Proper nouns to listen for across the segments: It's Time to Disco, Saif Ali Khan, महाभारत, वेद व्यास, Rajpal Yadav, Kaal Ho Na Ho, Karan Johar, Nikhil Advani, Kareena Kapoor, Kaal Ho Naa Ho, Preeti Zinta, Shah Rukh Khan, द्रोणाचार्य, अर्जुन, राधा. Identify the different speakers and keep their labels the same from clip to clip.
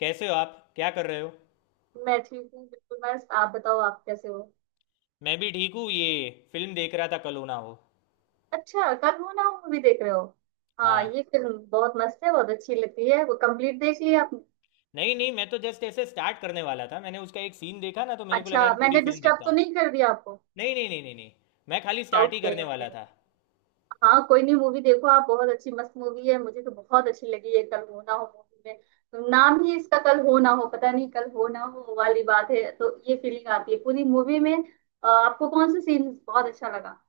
Speaker 1: कैसे हो आप? क्या कर रहे हो?
Speaker 2: मैं ठीक हूँ, बिल्कुल मस्त। आप बताओ, आप कैसे हो?
Speaker 1: मैं भी ठीक हूँ। ये फिल्म देख रहा था, कल हो ना हो।
Speaker 2: अच्छा, कल हो ना मूवी देख रहे हो? हाँ,
Speaker 1: हाँ।
Speaker 2: ये फिल्म बहुत मस्त है, बहुत अच्छी लगती है। वो कंप्लीट देख लिया आपने?
Speaker 1: नहीं, नहीं, मैं तो जस्ट ऐसे स्टार्ट करने वाला था। मैंने उसका एक सीन देखा ना, तो मेरे को
Speaker 2: अच्छा,
Speaker 1: लगा कि पूरी
Speaker 2: मैंने
Speaker 1: फिल्म
Speaker 2: डिस्टर्ब
Speaker 1: देखता
Speaker 2: तो
Speaker 1: हूँ।
Speaker 2: नहीं कर दिया आपको?
Speaker 1: नहीं, नहीं, नहीं, नहीं, नहीं। मैं खाली स्टार्ट ही
Speaker 2: ओके,
Speaker 1: करने वाला
Speaker 2: ओके,
Speaker 1: था।
Speaker 2: ओके। हाँ कोई नहीं, मूवी देखो आप। बहुत अच्छी मस्त मूवी है, मुझे तो बहुत अच्छी लगी है। कल हो ना हो मूवी में नाम ही इसका कल हो ना हो, पता नहीं कल हो ना हो वाली बात है, तो ये फीलिंग आती है पूरी मूवी में। आपको कौन सा सीन बहुत अच्छा लगा?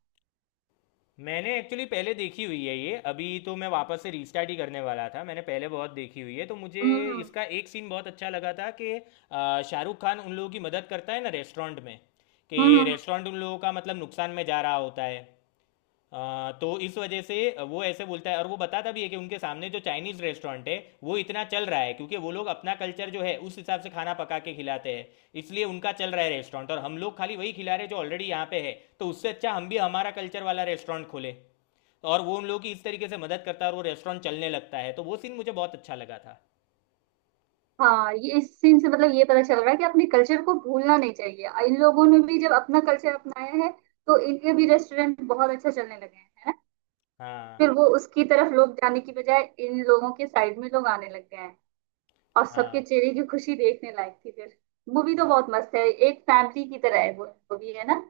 Speaker 1: मैंने एक्चुअली पहले देखी हुई है ये, अभी तो मैं वापस से रीस्टार्ट ही करने वाला था। मैंने पहले बहुत देखी हुई है तो मुझे
Speaker 2: हम्म, हम्म।
Speaker 1: इसका एक सीन बहुत अच्छा लगा था कि शाहरुख खान उन लोगों की मदद करता है ना, रेस्टोरेंट में।
Speaker 2: हम्म,
Speaker 1: कि रेस्टोरेंट उन लोगों का मतलब नुकसान में जा रहा होता है। तो इस वजह से वो ऐसे बोलता है, और वो बताता भी है कि उनके सामने जो चाइनीज रेस्टोरेंट है, वो इतना चल रहा है क्योंकि वो लोग अपना कल्चर जो है उस हिसाब से खाना पका के खिलाते हैं। इसलिए उनका चल रहा है रेस्टोरेंट, और हम लोग खाली वही खिला रहे हैं जो ऑलरेडी यहाँ पे है। तो उससे अच्छा हम भी हमारा कल्चर वाला रेस्टोरेंट खोले, और वो उन लोगों की इस तरीके से मदद करता है और वो रेस्टोरेंट चलने लगता है, तो वो सीन मुझे बहुत अच्छा लगा था।
Speaker 2: हाँ, ये इस सीन से मतलब ये पता चल रहा है कि अपने कल्चर को भूलना नहीं चाहिए। इन लोगों ने भी जब अपना कल्चर अपनाया है तो इनके भी रेस्टोरेंट बहुत अच्छा चलने लगे हैं, है ना?
Speaker 1: हाँ।
Speaker 2: फिर वो उसकी तरफ लोग जाने की बजाय इन लोगों के साइड में लोग आने लग गए हैं। और
Speaker 1: हाँ।
Speaker 2: सबके चेहरे की खुशी देखने लायक थी फिर। मूवी तो बहुत मस्त है, एक फैमिली की तरह है वो मूवी, है ना?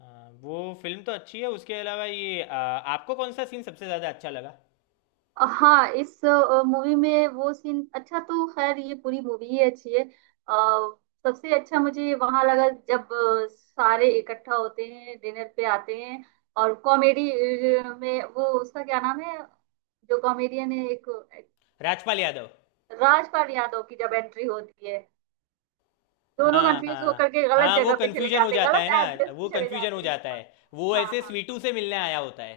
Speaker 1: हाँ, वो फिल्म तो अच्छी है। उसके अलावा ये आपको कौन सा सीन सबसे ज़्यादा अच्छा लगा?
Speaker 2: हाँ, इस मूवी में वो सीन अच्छा, तो खैर ये पूरी मूवी ही अच्छी है। सबसे अच्छा मुझे वहां लगा जब सारे इकट्ठा होते हैं, डिनर पे आते हैं और कॉमेडी में। वो उसका क्या नाम है, जो कॉमेडियन है एक,
Speaker 1: राजपाल यादव।
Speaker 2: राजपाल यादव की जब एंट्री होती है। दोनों
Speaker 1: हाँ,
Speaker 2: कंफ्यूज
Speaker 1: हाँ।
Speaker 2: होकर के गलत
Speaker 1: हाँ, वो
Speaker 2: जगह पे चले
Speaker 1: कंफ्यूजन हो
Speaker 2: जाते हैं,
Speaker 1: जाता है
Speaker 2: गलत एड्रेस
Speaker 1: ना, वो
Speaker 2: पे चले
Speaker 1: कंफ्यूजन हो
Speaker 2: जाते हैं।
Speaker 1: जाता है। वो
Speaker 2: हाँ।
Speaker 1: ऐसे
Speaker 2: हाँ हाँ
Speaker 1: स्वीटू से मिलने आया होता है।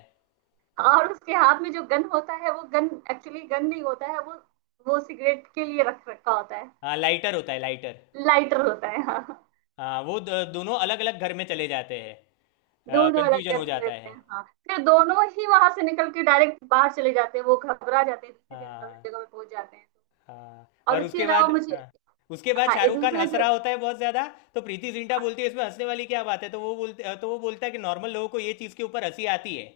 Speaker 2: और उसके हाथ में जो गन होता है, वो गन एक्चुअली गन नहीं होता है। वो सिगरेट के लिए रख रखा होता है।
Speaker 1: हाँ, लाइटर होता है, लाइटर।
Speaker 2: लाइटर होता है, हाँ।
Speaker 1: हाँ, वो दोनों अलग अलग घर में चले जाते हैं।
Speaker 2: दोनों अलग
Speaker 1: कंफ्यूजन
Speaker 2: कर
Speaker 1: हो जाता
Speaker 2: देते
Speaker 1: है।
Speaker 2: हैं, हाँ। फिर दोनों ही वहां से निकल के डायरेक्ट बाहर चले जाते हैं, वो घबरा जाते हैं, दूसरी जगह
Speaker 1: हाँ,
Speaker 2: जगह पे पहुंच जाते हैं।
Speaker 1: हाँ,
Speaker 2: और
Speaker 1: और
Speaker 2: उसके
Speaker 1: उसके
Speaker 2: अलावा
Speaker 1: बाद
Speaker 2: मुझे।
Speaker 1: हाँ, उसके बाद
Speaker 2: हाँ, ये
Speaker 1: शाहरुख खान
Speaker 2: दूसरा
Speaker 1: हंस रहा
Speaker 2: जो।
Speaker 1: होता है बहुत ज्यादा। तो प्रीति जिंटा
Speaker 2: हाँ,
Speaker 1: बोलती है इसमें हंसने वाली क्या बात है, तो वो बोलते, तो वो बोलता है कि नॉर्मल लोगों को ये चीज़ के ऊपर हंसी आती है।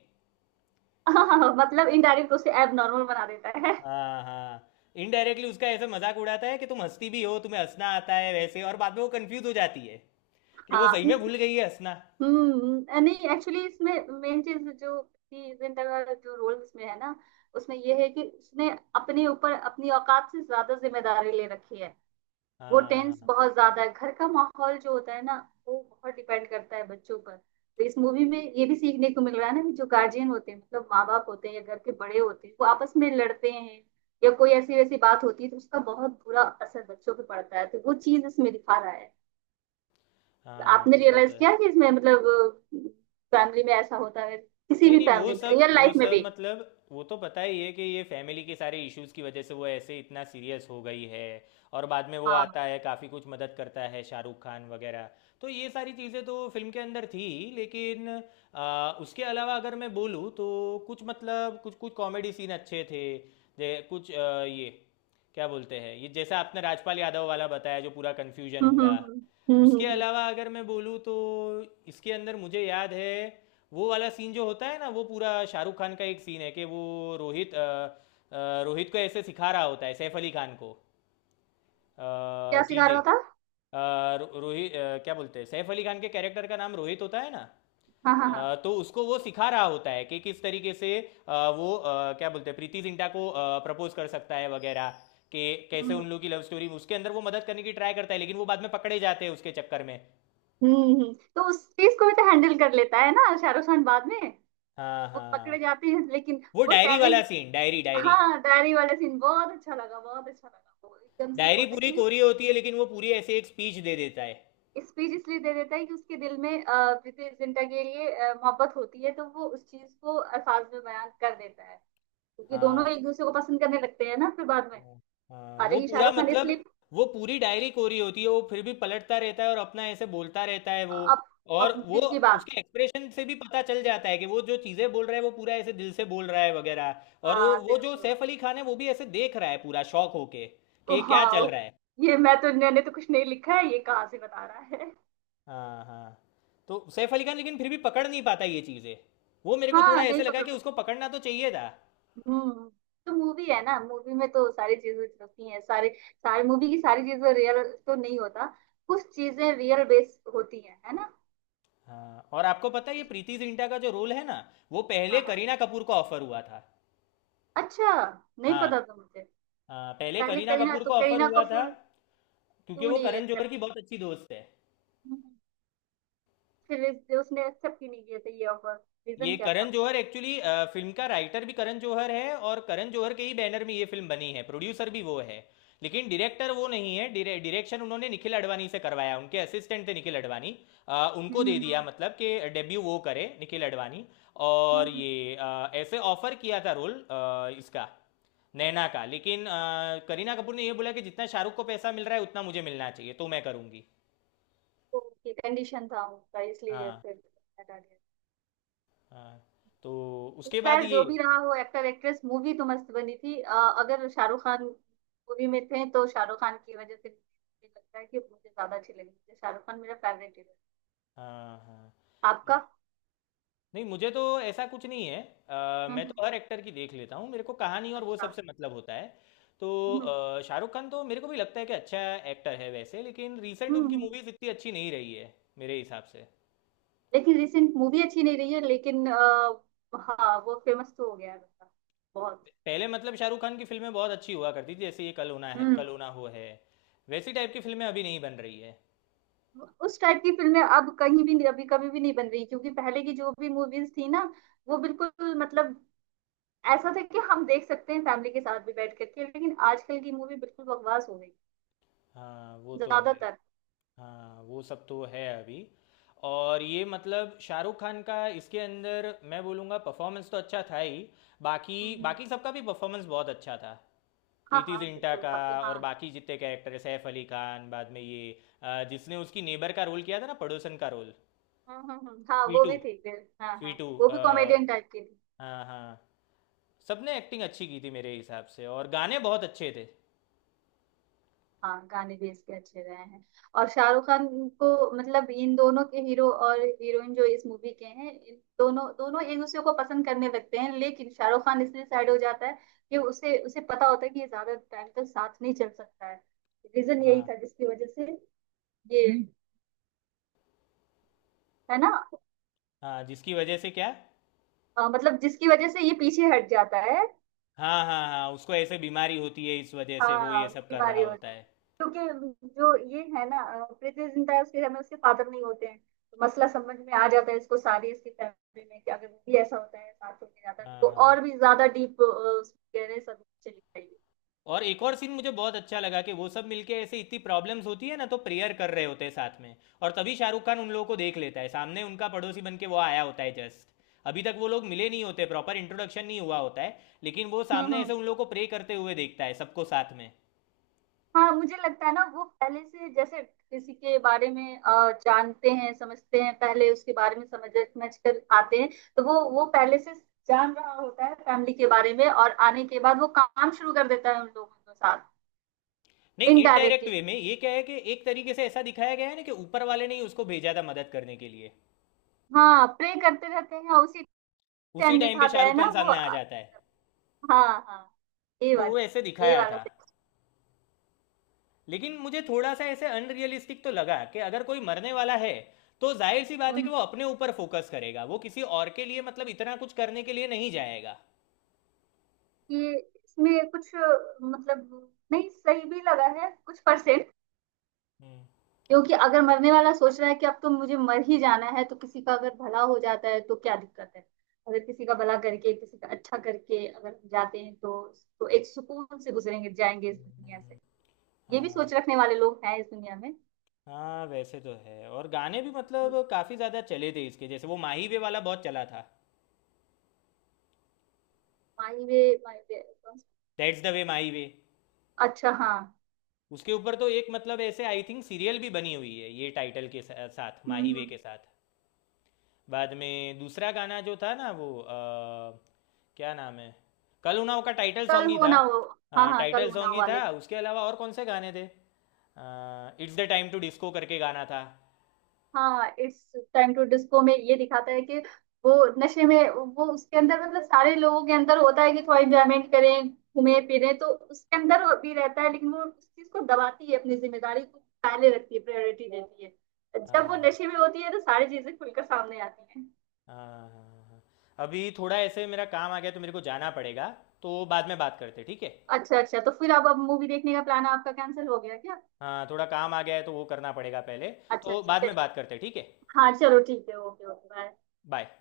Speaker 2: हाँ, हाँ, मतलब इनडायरेक्ट उसे एब नॉर्मल बना देता है।
Speaker 1: हाँ, हाँ। इनडायरेक्टली उसका ऐसे मजाक उड़ाता है कि तुम हंसती भी हो, तुम्हें हंसना आता है वैसे, और बाद में वो कंफ्यूज हो जाती है कि वो
Speaker 2: हाँ।
Speaker 1: सही में भूल गई है हंसना।
Speaker 2: नहीं, एक्चुअली इसमें मेन चीज जो कि जिंदा का जो रोल इसमें है ना, उसमें ये है कि उसने अपने ऊपर अपनी औकात से ज्यादा जिम्मेदारी ले रखी है। वो
Speaker 1: हाँ, हाँ,
Speaker 2: टेंस
Speaker 1: हाँ।
Speaker 2: बहुत ज्यादा है, घर का माहौल जो होता है ना, वो बहुत डिपेंड करता है बच्चों पर। तो इस मूवी में ये भी सीखने को मिल रहा है ना कि जो गार्जियन होते हैं, मतलब माँ बाप होते हैं या घर के बड़े होते हैं, वो आपस में लड़ते हैं या कोई ऐसी वैसी बात होती है, तो उसका बहुत बुरा असर बच्चों पे पड़ता है। तो वो चीज इसमें दिखा रहा है।
Speaker 1: हाँ,
Speaker 2: आपने
Speaker 1: वो बात तो
Speaker 2: रियलाइज
Speaker 1: है।
Speaker 2: किया कि इसमें मतलब फैमिली में ऐसा होता है, किसी
Speaker 1: नहीं,
Speaker 2: भी
Speaker 1: नहीं, वो
Speaker 2: फैमिली में,
Speaker 1: सब
Speaker 2: रियल
Speaker 1: वो
Speaker 2: लाइफ में
Speaker 1: सब
Speaker 2: भी?
Speaker 1: मतलब वो तो पता ही है कि ये फैमिली के सारे इश्यूज की वजह से वो ऐसे इतना सीरियस हो गई है। और बाद में वो
Speaker 2: हाँ।
Speaker 1: आता है, काफ़ी कुछ मदद करता है शाहरुख खान वगैरह। तो ये सारी चीज़ें तो फिल्म के अंदर थी, लेकिन उसके अलावा अगर मैं बोलूँ तो कुछ मतलब कुछ कुछ कॉमेडी सीन अच्छे थे। जे कुछ ये क्या बोलते हैं, ये जैसा आपने राजपाल यादव वाला बताया जो पूरा कन्फ्यूजन
Speaker 2: हम्म, हम्म,
Speaker 1: हुआ।
Speaker 2: हम्म, हम्म,
Speaker 1: उसके अलावा अगर मैं बोलूँ तो इसके अंदर मुझे याद है वो वाला सीन जो होता है ना, वो पूरा शाहरुख खान का एक सीन है कि वो रोहित रोहित को ऐसे सिखा रहा होता है, सैफ अली खान को। अ,
Speaker 2: क्या सिखा रहा
Speaker 1: चीजें।
Speaker 2: होता?
Speaker 1: क्या बोलते हैं, सैफ अली खान के कैरेक्टर का नाम रोहित होता है ना।
Speaker 2: हाँ, हाँ, हाँ।
Speaker 1: तो उसको वो सिखा रहा होता है कि किस तरीके से वो क्या बोलते हैं प्रीति जिंटा को प्रपोज कर सकता है वगैरह। कि कैसे
Speaker 2: हम्म,
Speaker 1: उन लोगों की लव स्टोरी, उसके अंदर वो मदद करने की ट्राई करता है लेकिन वो बाद में पकड़े जाते हैं उसके चक्कर में।
Speaker 2: हम्म, तो उस चीज को भी तो हैंडल कर लेता है ना शाहरुख खान बाद में।
Speaker 1: हाँ,
Speaker 2: वो
Speaker 1: हाँ।
Speaker 2: पकड़े जाते हैं लेकिन
Speaker 1: वो
Speaker 2: वो
Speaker 1: डायरी वाला
Speaker 2: टैलेंट।
Speaker 1: सीन, डायरी डायरी
Speaker 2: हाँ, डायरी वाला सीन बहुत अच्छा लगा, बहुत अच्छा लगा। वो एकदम से
Speaker 1: डायरी
Speaker 2: होता है
Speaker 1: पूरी
Speaker 2: क्योंकि
Speaker 1: कोरी होती है लेकिन वो पूरी ऐसे एक स्पीच दे देता है।
Speaker 2: स्पीच इसलिए दे देता है कि उसके दिल में प्रीति जिंटा के लिए मोहब्बत होती है, तो वो उस चीज को अल्फाज में बयान कर देता है। क्योंकि
Speaker 1: हाँ,
Speaker 2: दोनों एक दूसरे को पसंद करने लगते हैं ना फिर बाद में।
Speaker 1: हाँ। हाँ,
Speaker 2: आ
Speaker 1: वो
Speaker 2: जाएगी,
Speaker 1: पूरा
Speaker 2: शाहरुख खान
Speaker 1: मतलब
Speaker 2: इसलिए।
Speaker 1: वो पूरी डायरी कोरी होती है, वो फिर भी पलटता रहता है और अपना ऐसे बोलता रहता है वो।
Speaker 2: अब
Speaker 1: और
Speaker 2: अब
Speaker 1: वो
Speaker 2: दिल की बात।
Speaker 1: उसके एक्सप्रेशन से भी पता चल जाता है कि वो जो चीज़ें बोल रहा है वो पूरा ऐसे दिल से बोल रहा है वगैरह। और वो
Speaker 2: हाँ,
Speaker 1: वो
Speaker 2: दिल
Speaker 1: जो
Speaker 2: से बात।
Speaker 1: सैफ अली खान है, वो भी ऐसे देख रहा है पूरा शौक होके कि
Speaker 2: ओ
Speaker 1: ये क्या
Speaker 2: हाँ,
Speaker 1: चल
Speaker 2: ओ,
Speaker 1: रहा है।
Speaker 2: ये मैं तो मैंने तो कुछ नहीं लिखा है, ये कहाँ से बता रहा है?
Speaker 1: हाँ, हाँ। तो सैफ अली खान लेकिन फिर भी पकड़ नहीं पाता ये चीज़ें, वो मेरे को थोड़ा
Speaker 2: हाँ,
Speaker 1: ऐसे
Speaker 2: नहीं
Speaker 1: लगा
Speaker 2: पकड़
Speaker 1: कि उसको
Speaker 2: पाती।
Speaker 1: पकड़ना तो चाहिए था।
Speaker 2: हम्म। तो मूवी है ना, मूवी में तो सारी चीजें होती हैं, सारे सारी मूवी की सारी चीजें रियल तो नहीं होता। कुछ चीजें रियल बेस होती हैं, है ना?
Speaker 1: हाँ। और आपको पता है ये प्रीति जिंटा का जो रोल है ना, वो पहले
Speaker 2: हाँ, हाँ,
Speaker 1: करीना कपूर को ऑफर हुआ था।
Speaker 2: अच्छा, नहीं
Speaker 1: हाँ।
Speaker 2: पता था मुझे।
Speaker 1: हाँ, पहले
Speaker 2: पहले
Speaker 1: करीना
Speaker 2: करीना,
Speaker 1: कपूर
Speaker 2: तो
Speaker 1: को ऑफर
Speaker 2: करीना
Speaker 1: हुआ था
Speaker 2: कपूर
Speaker 1: क्योंकि
Speaker 2: क्यों
Speaker 1: वो
Speaker 2: नहीं
Speaker 1: करण जौहर
Speaker 2: एक्सेप्ट,
Speaker 1: की बहुत अच्छी दोस्त है।
Speaker 2: फिर उसने एक्सेप्ट क्यों नहीं किया था ये ऑफर? रीजन
Speaker 1: ये
Speaker 2: क्या
Speaker 1: करण
Speaker 2: था?
Speaker 1: जौहर एक्चुअली, फिल्म का राइटर भी करण जौहर है और करण जौहर के ही बैनर में ये फिल्म बनी है, प्रोड्यूसर भी वो है, लेकिन डायरेक्टर वो नहीं है। डायरेक्शन उन्होंने निखिल अडवाणी से करवाया, उनके असिस्टेंट थे निखिल अडवाणी। उनको दे दिया,
Speaker 2: हम्म,
Speaker 1: मतलब कि डेब्यू वो करे निखिल अडवाणी। और
Speaker 2: हम्म।
Speaker 1: ये ऐसे ऑफर किया था रोल इसका, नैना का। लेकिन करीना कपूर ने ये बोला कि जितना शाहरुख को पैसा मिल रहा है उतना मुझे मिलना चाहिए तो मैं करूँगी।
Speaker 2: ओके, कंडीशन था उनका, इसलिए
Speaker 1: हाँ।
Speaker 2: फिर हटा दिया।
Speaker 1: हाँ, तो
Speaker 2: तो
Speaker 1: उसके बाद
Speaker 2: खैर
Speaker 1: ये
Speaker 2: जो भी रहा वो एक्टर एक्ट्रेस, मूवी तो मस्त बनी थी। अगर शाहरुख खान मूवी में थे तो शाहरुख खान की वजह से मुझे लगता है कि मुझे ज्यादा अच्छी लगी। मुझे शाहरुख खान मेरा फेवरेट हीरो
Speaker 1: हाँ, हाँ।
Speaker 2: है। आपका?
Speaker 1: नहीं, मुझे तो ऐसा कुछ नहीं है। मैं
Speaker 2: हम्म।
Speaker 1: तो हर एक्टर की देख लेता हूँ, मेरे को कहानी और वो
Speaker 2: अच्छा।
Speaker 1: सबसे मतलब होता है। तो
Speaker 2: हम्म,
Speaker 1: शाहरुख खान तो मेरे को भी लगता है कि अच्छा एक्टर है वैसे, लेकिन रिसेंट
Speaker 2: हम्म,
Speaker 1: उनकी मूवीज इतनी अच्छी नहीं रही है, मेरे हिसाब से।
Speaker 2: लेकिन रिसेंट मूवी अच्छी नहीं रही है लेकिन हाँ, वो फेमस तो हो गया है बंदा बहुत।
Speaker 1: पहले मतलब शाहरुख खान की फिल्में बहुत अच्छी हुआ करती थी, जैसे ये कल होना है,
Speaker 2: हम्म।
Speaker 1: कल होना हो है, वैसी टाइप की फिल्में अभी नहीं बन रही है।
Speaker 2: उस टाइप की फिल्में अब कहीं भी अभी कभी भी नहीं बन रही, क्योंकि पहले की जो भी मूवीज थी ना, वो बिल्कुल मतलब ऐसा था कि हम देख सकते हैं फैमिली के साथ भी बैठ करके। लेकिन आजकल की मूवी बिल्कुल बकवास हो गई
Speaker 1: हाँ, वो तो है।
Speaker 2: ज्यादातर।
Speaker 1: हाँ, वो सब तो है अभी। और ये मतलब शाहरुख खान का इसके अंदर मैं बोलूँगा परफॉर्मेंस तो अच्छा था ही, बाकी
Speaker 2: हम्म,
Speaker 1: बाकी सबका भी परफॉर्मेंस बहुत अच्छा था।
Speaker 2: हाँ,
Speaker 1: प्रीति
Speaker 2: हाँ,
Speaker 1: जिंटा
Speaker 2: बिल्कुल
Speaker 1: का,
Speaker 2: सबको, हाँ।
Speaker 1: और बाकी जितने कैरेक्टर है, सैफ अली खान, बाद में ये जिसने उसकी नेबर का रोल किया था ना, पड़ोसन का रोल।
Speaker 2: हाँ, हाँ, हाँ, हाँ, वो
Speaker 1: स्वीटू।
Speaker 2: भी ठीक है। हाँ, हाँ,
Speaker 1: स्वीटू
Speaker 2: वो भी कॉमेडियन टाइप की थी।
Speaker 1: हाँ, हाँ। सबने एक्टिंग अच्छी की थी मेरे हिसाब से, और गाने बहुत अच्छे थे।
Speaker 2: हाँ, गाने भी इसके अच्छे रहे हैं। और शाहरुख खान को मतलब इन दोनों के हीरो और हीरोइन जो इस मूवी के हैं, इन दोनों दोनों एक दूसरे को पसंद करने लगते हैं लेकिन शाहरुख खान इसलिए साइड हो जाता है कि उसे उसे पता होता है कि ये ज्यादा टाइम तक साथ नहीं चल सकता है। रीजन यही
Speaker 1: हाँ,
Speaker 2: था जिसकी वजह से ये। हम्म। है ना?
Speaker 1: हाँ। जिसकी वजह से क्या?
Speaker 2: मतलब जिसकी वजह से ये पीछे हट जाता है।
Speaker 1: हाँ, हाँ, हाँ, उसको ऐसे बीमारी होती है, इस वजह से वो
Speaker 2: हाँ,
Speaker 1: ये सब
Speaker 2: उसकी
Speaker 1: कर रहा
Speaker 2: बारी
Speaker 1: होता
Speaker 2: होती,
Speaker 1: है।
Speaker 2: क्योंकि जो ये है ना, पृथ्वी जिंटा है, उसके घर में उसके फादर नहीं होते हैं, तो मसला समझ में आ जाता है इसको सारी, इसकी फैमिली में कि अगर वो भी ऐसा होता है, साथ होके जाता है,
Speaker 1: हाँ,
Speaker 2: तो
Speaker 1: हाँ।
Speaker 2: और भी ज्यादा डीप गहरे सब चली जाएगी।
Speaker 1: और एक और सीन मुझे बहुत अच्छा लगा कि वो सब मिलके ऐसे इतनी प्रॉब्लम्स होती है ना, तो प्रेयर कर रहे होते हैं साथ में। और तभी शाहरुख खान उन लोगों को देख लेता है सामने, उनका पड़ोसी बन के वो आया होता है जस्ट। अभी तक वो लोग मिले नहीं होते, प्रॉपर इंट्रोडक्शन नहीं हुआ होता है, लेकिन वो
Speaker 2: हम्म,
Speaker 1: सामने ऐसे
Speaker 2: हम्म।
Speaker 1: उन लोगों को प्रे करते हुए देखता है सबको साथ में।
Speaker 2: हाँ, मुझे लगता है ना वो पहले से जैसे किसी के बारे में जानते हैं, समझते हैं, पहले उसके बारे में समझ समझ कर आते हैं। तो वो पहले से जान रहा होता है फैमिली के बारे में, और आने के बाद वो काम शुरू कर देता है उन लोगों के साथ।
Speaker 1: नहीं, इनडायरेक्ट
Speaker 2: इनडायरेक्टली,
Speaker 1: वे में ये क्या है कि एक तरीके से ऐसा दिखाया गया है ना कि ऊपर वाले ने ही उसको भेजा था मदद करने के लिए।
Speaker 2: हाँ, प्रे करते रहते हैं और उसी
Speaker 1: उसी
Speaker 2: टाइम
Speaker 1: टाइम पे
Speaker 2: दिखाता है
Speaker 1: शाहरुख खान
Speaker 2: ना वो।
Speaker 1: सामने आ जाता है।
Speaker 2: हाँ, हाँ,
Speaker 1: तो वो ऐसे
Speaker 2: ये
Speaker 1: दिखाया
Speaker 2: वाला
Speaker 1: था,
Speaker 2: सही।
Speaker 1: लेकिन मुझे थोड़ा सा ऐसे अनरियलिस्टिक तो लगा कि अगर कोई मरने वाला है तो जाहिर सी
Speaker 2: हम्म,
Speaker 1: बात है कि
Speaker 2: हम्म,
Speaker 1: वो अपने ऊपर फोकस करेगा, वो किसी और के लिए मतलब इतना कुछ करने के लिए नहीं जाएगा।
Speaker 2: ये इसमें कुछ मतलब नहीं, सही भी लगा है कुछ परसेंट।
Speaker 1: हम्म।
Speaker 2: क्योंकि अगर मरने वाला सोच रहा है कि अब तो मुझे मर ही जाना है तो किसी का अगर भला हो जाता है तो क्या दिक्कत है? अगर किसी का भला करके किसी का अच्छा करके अगर हम जाते हैं तो एक सुकून से गुजरेंगे, जाएंगे इस दुनिया से। ये भी
Speaker 1: हाँ,
Speaker 2: सोच रखने वाले लोग हैं इस दुनिया में।
Speaker 1: हाँ, वैसे तो है। और गाने भी मतलब काफ़ी ज़्यादा चले थे इसके, जैसे वो माही वे वाला बहुत चला था।
Speaker 2: Mahi way, Mahi way,
Speaker 1: that's the way Mahi way.
Speaker 2: अच्छा, हाँ।
Speaker 1: उसके ऊपर तो एक मतलब ऐसे आई थिंक सीरियल भी बनी हुई है ये टाइटल के साथ,
Speaker 2: हम्म,
Speaker 1: माही वे के साथ। बाद में दूसरा गाना जो था ना वो क्या नाम है, कल उनाव का टाइटल
Speaker 2: कल
Speaker 1: सॉन्ग ही
Speaker 2: हो
Speaker 1: था।
Speaker 2: ना हो। हाँ, हाँ, कल
Speaker 1: टाइटल
Speaker 2: हो ना
Speaker 1: सॉन्ग
Speaker 2: हो
Speaker 1: ही था,
Speaker 2: वाले।
Speaker 1: उसके अलावा और कौन से गाने थे? It's the time to disco करके गाना था।
Speaker 2: हाँ, इट्स टाइम टू डिस्को में ये दिखाता है कि वो नशे में, वो उसके अंदर मतलब सारे लोगों के अंदर होता है कि थोड़ा एंजॉयमेंट करें, घूमें फिरें, तो उसके अंदर वो भी रहता है। लेकिन वो उस चीज को दबाती है, अपनी जिम्मेदारी को पहले रखती है, प्रायोरिटी देती है। जब वो
Speaker 1: हाँ,
Speaker 2: नशे में होती है तो सारी चीजें खुलकर सामने आती हैं।
Speaker 1: हाँ, हाँ, हाँ। अभी थोड़ा ऐसे मेरा काम आ गया तो मेरे को जाना पड़ेगा, तो बाद में बात करते, ठीक है?
Speaker 2: अच्छा, अच्छा, तो फिर अब मूवी देखने का प्लान आपका कैंसिल हो गया क्या?
Speaker 1: हाँ, थोड़ा काम आ गया है तो वो करना पड़ेगा पहले।
Speaker 2: अच्छा,
Speaker 1: तो
Speaker 2: अच्छा,
Speaker 1: बाद में
Speaker 2: चलिए।
Speaker 1: बात करते, ठीक है?
Speaker 2: हाँ, चलो ठीक है, ओके, ओके, बाय।
Speaker 1: बाय।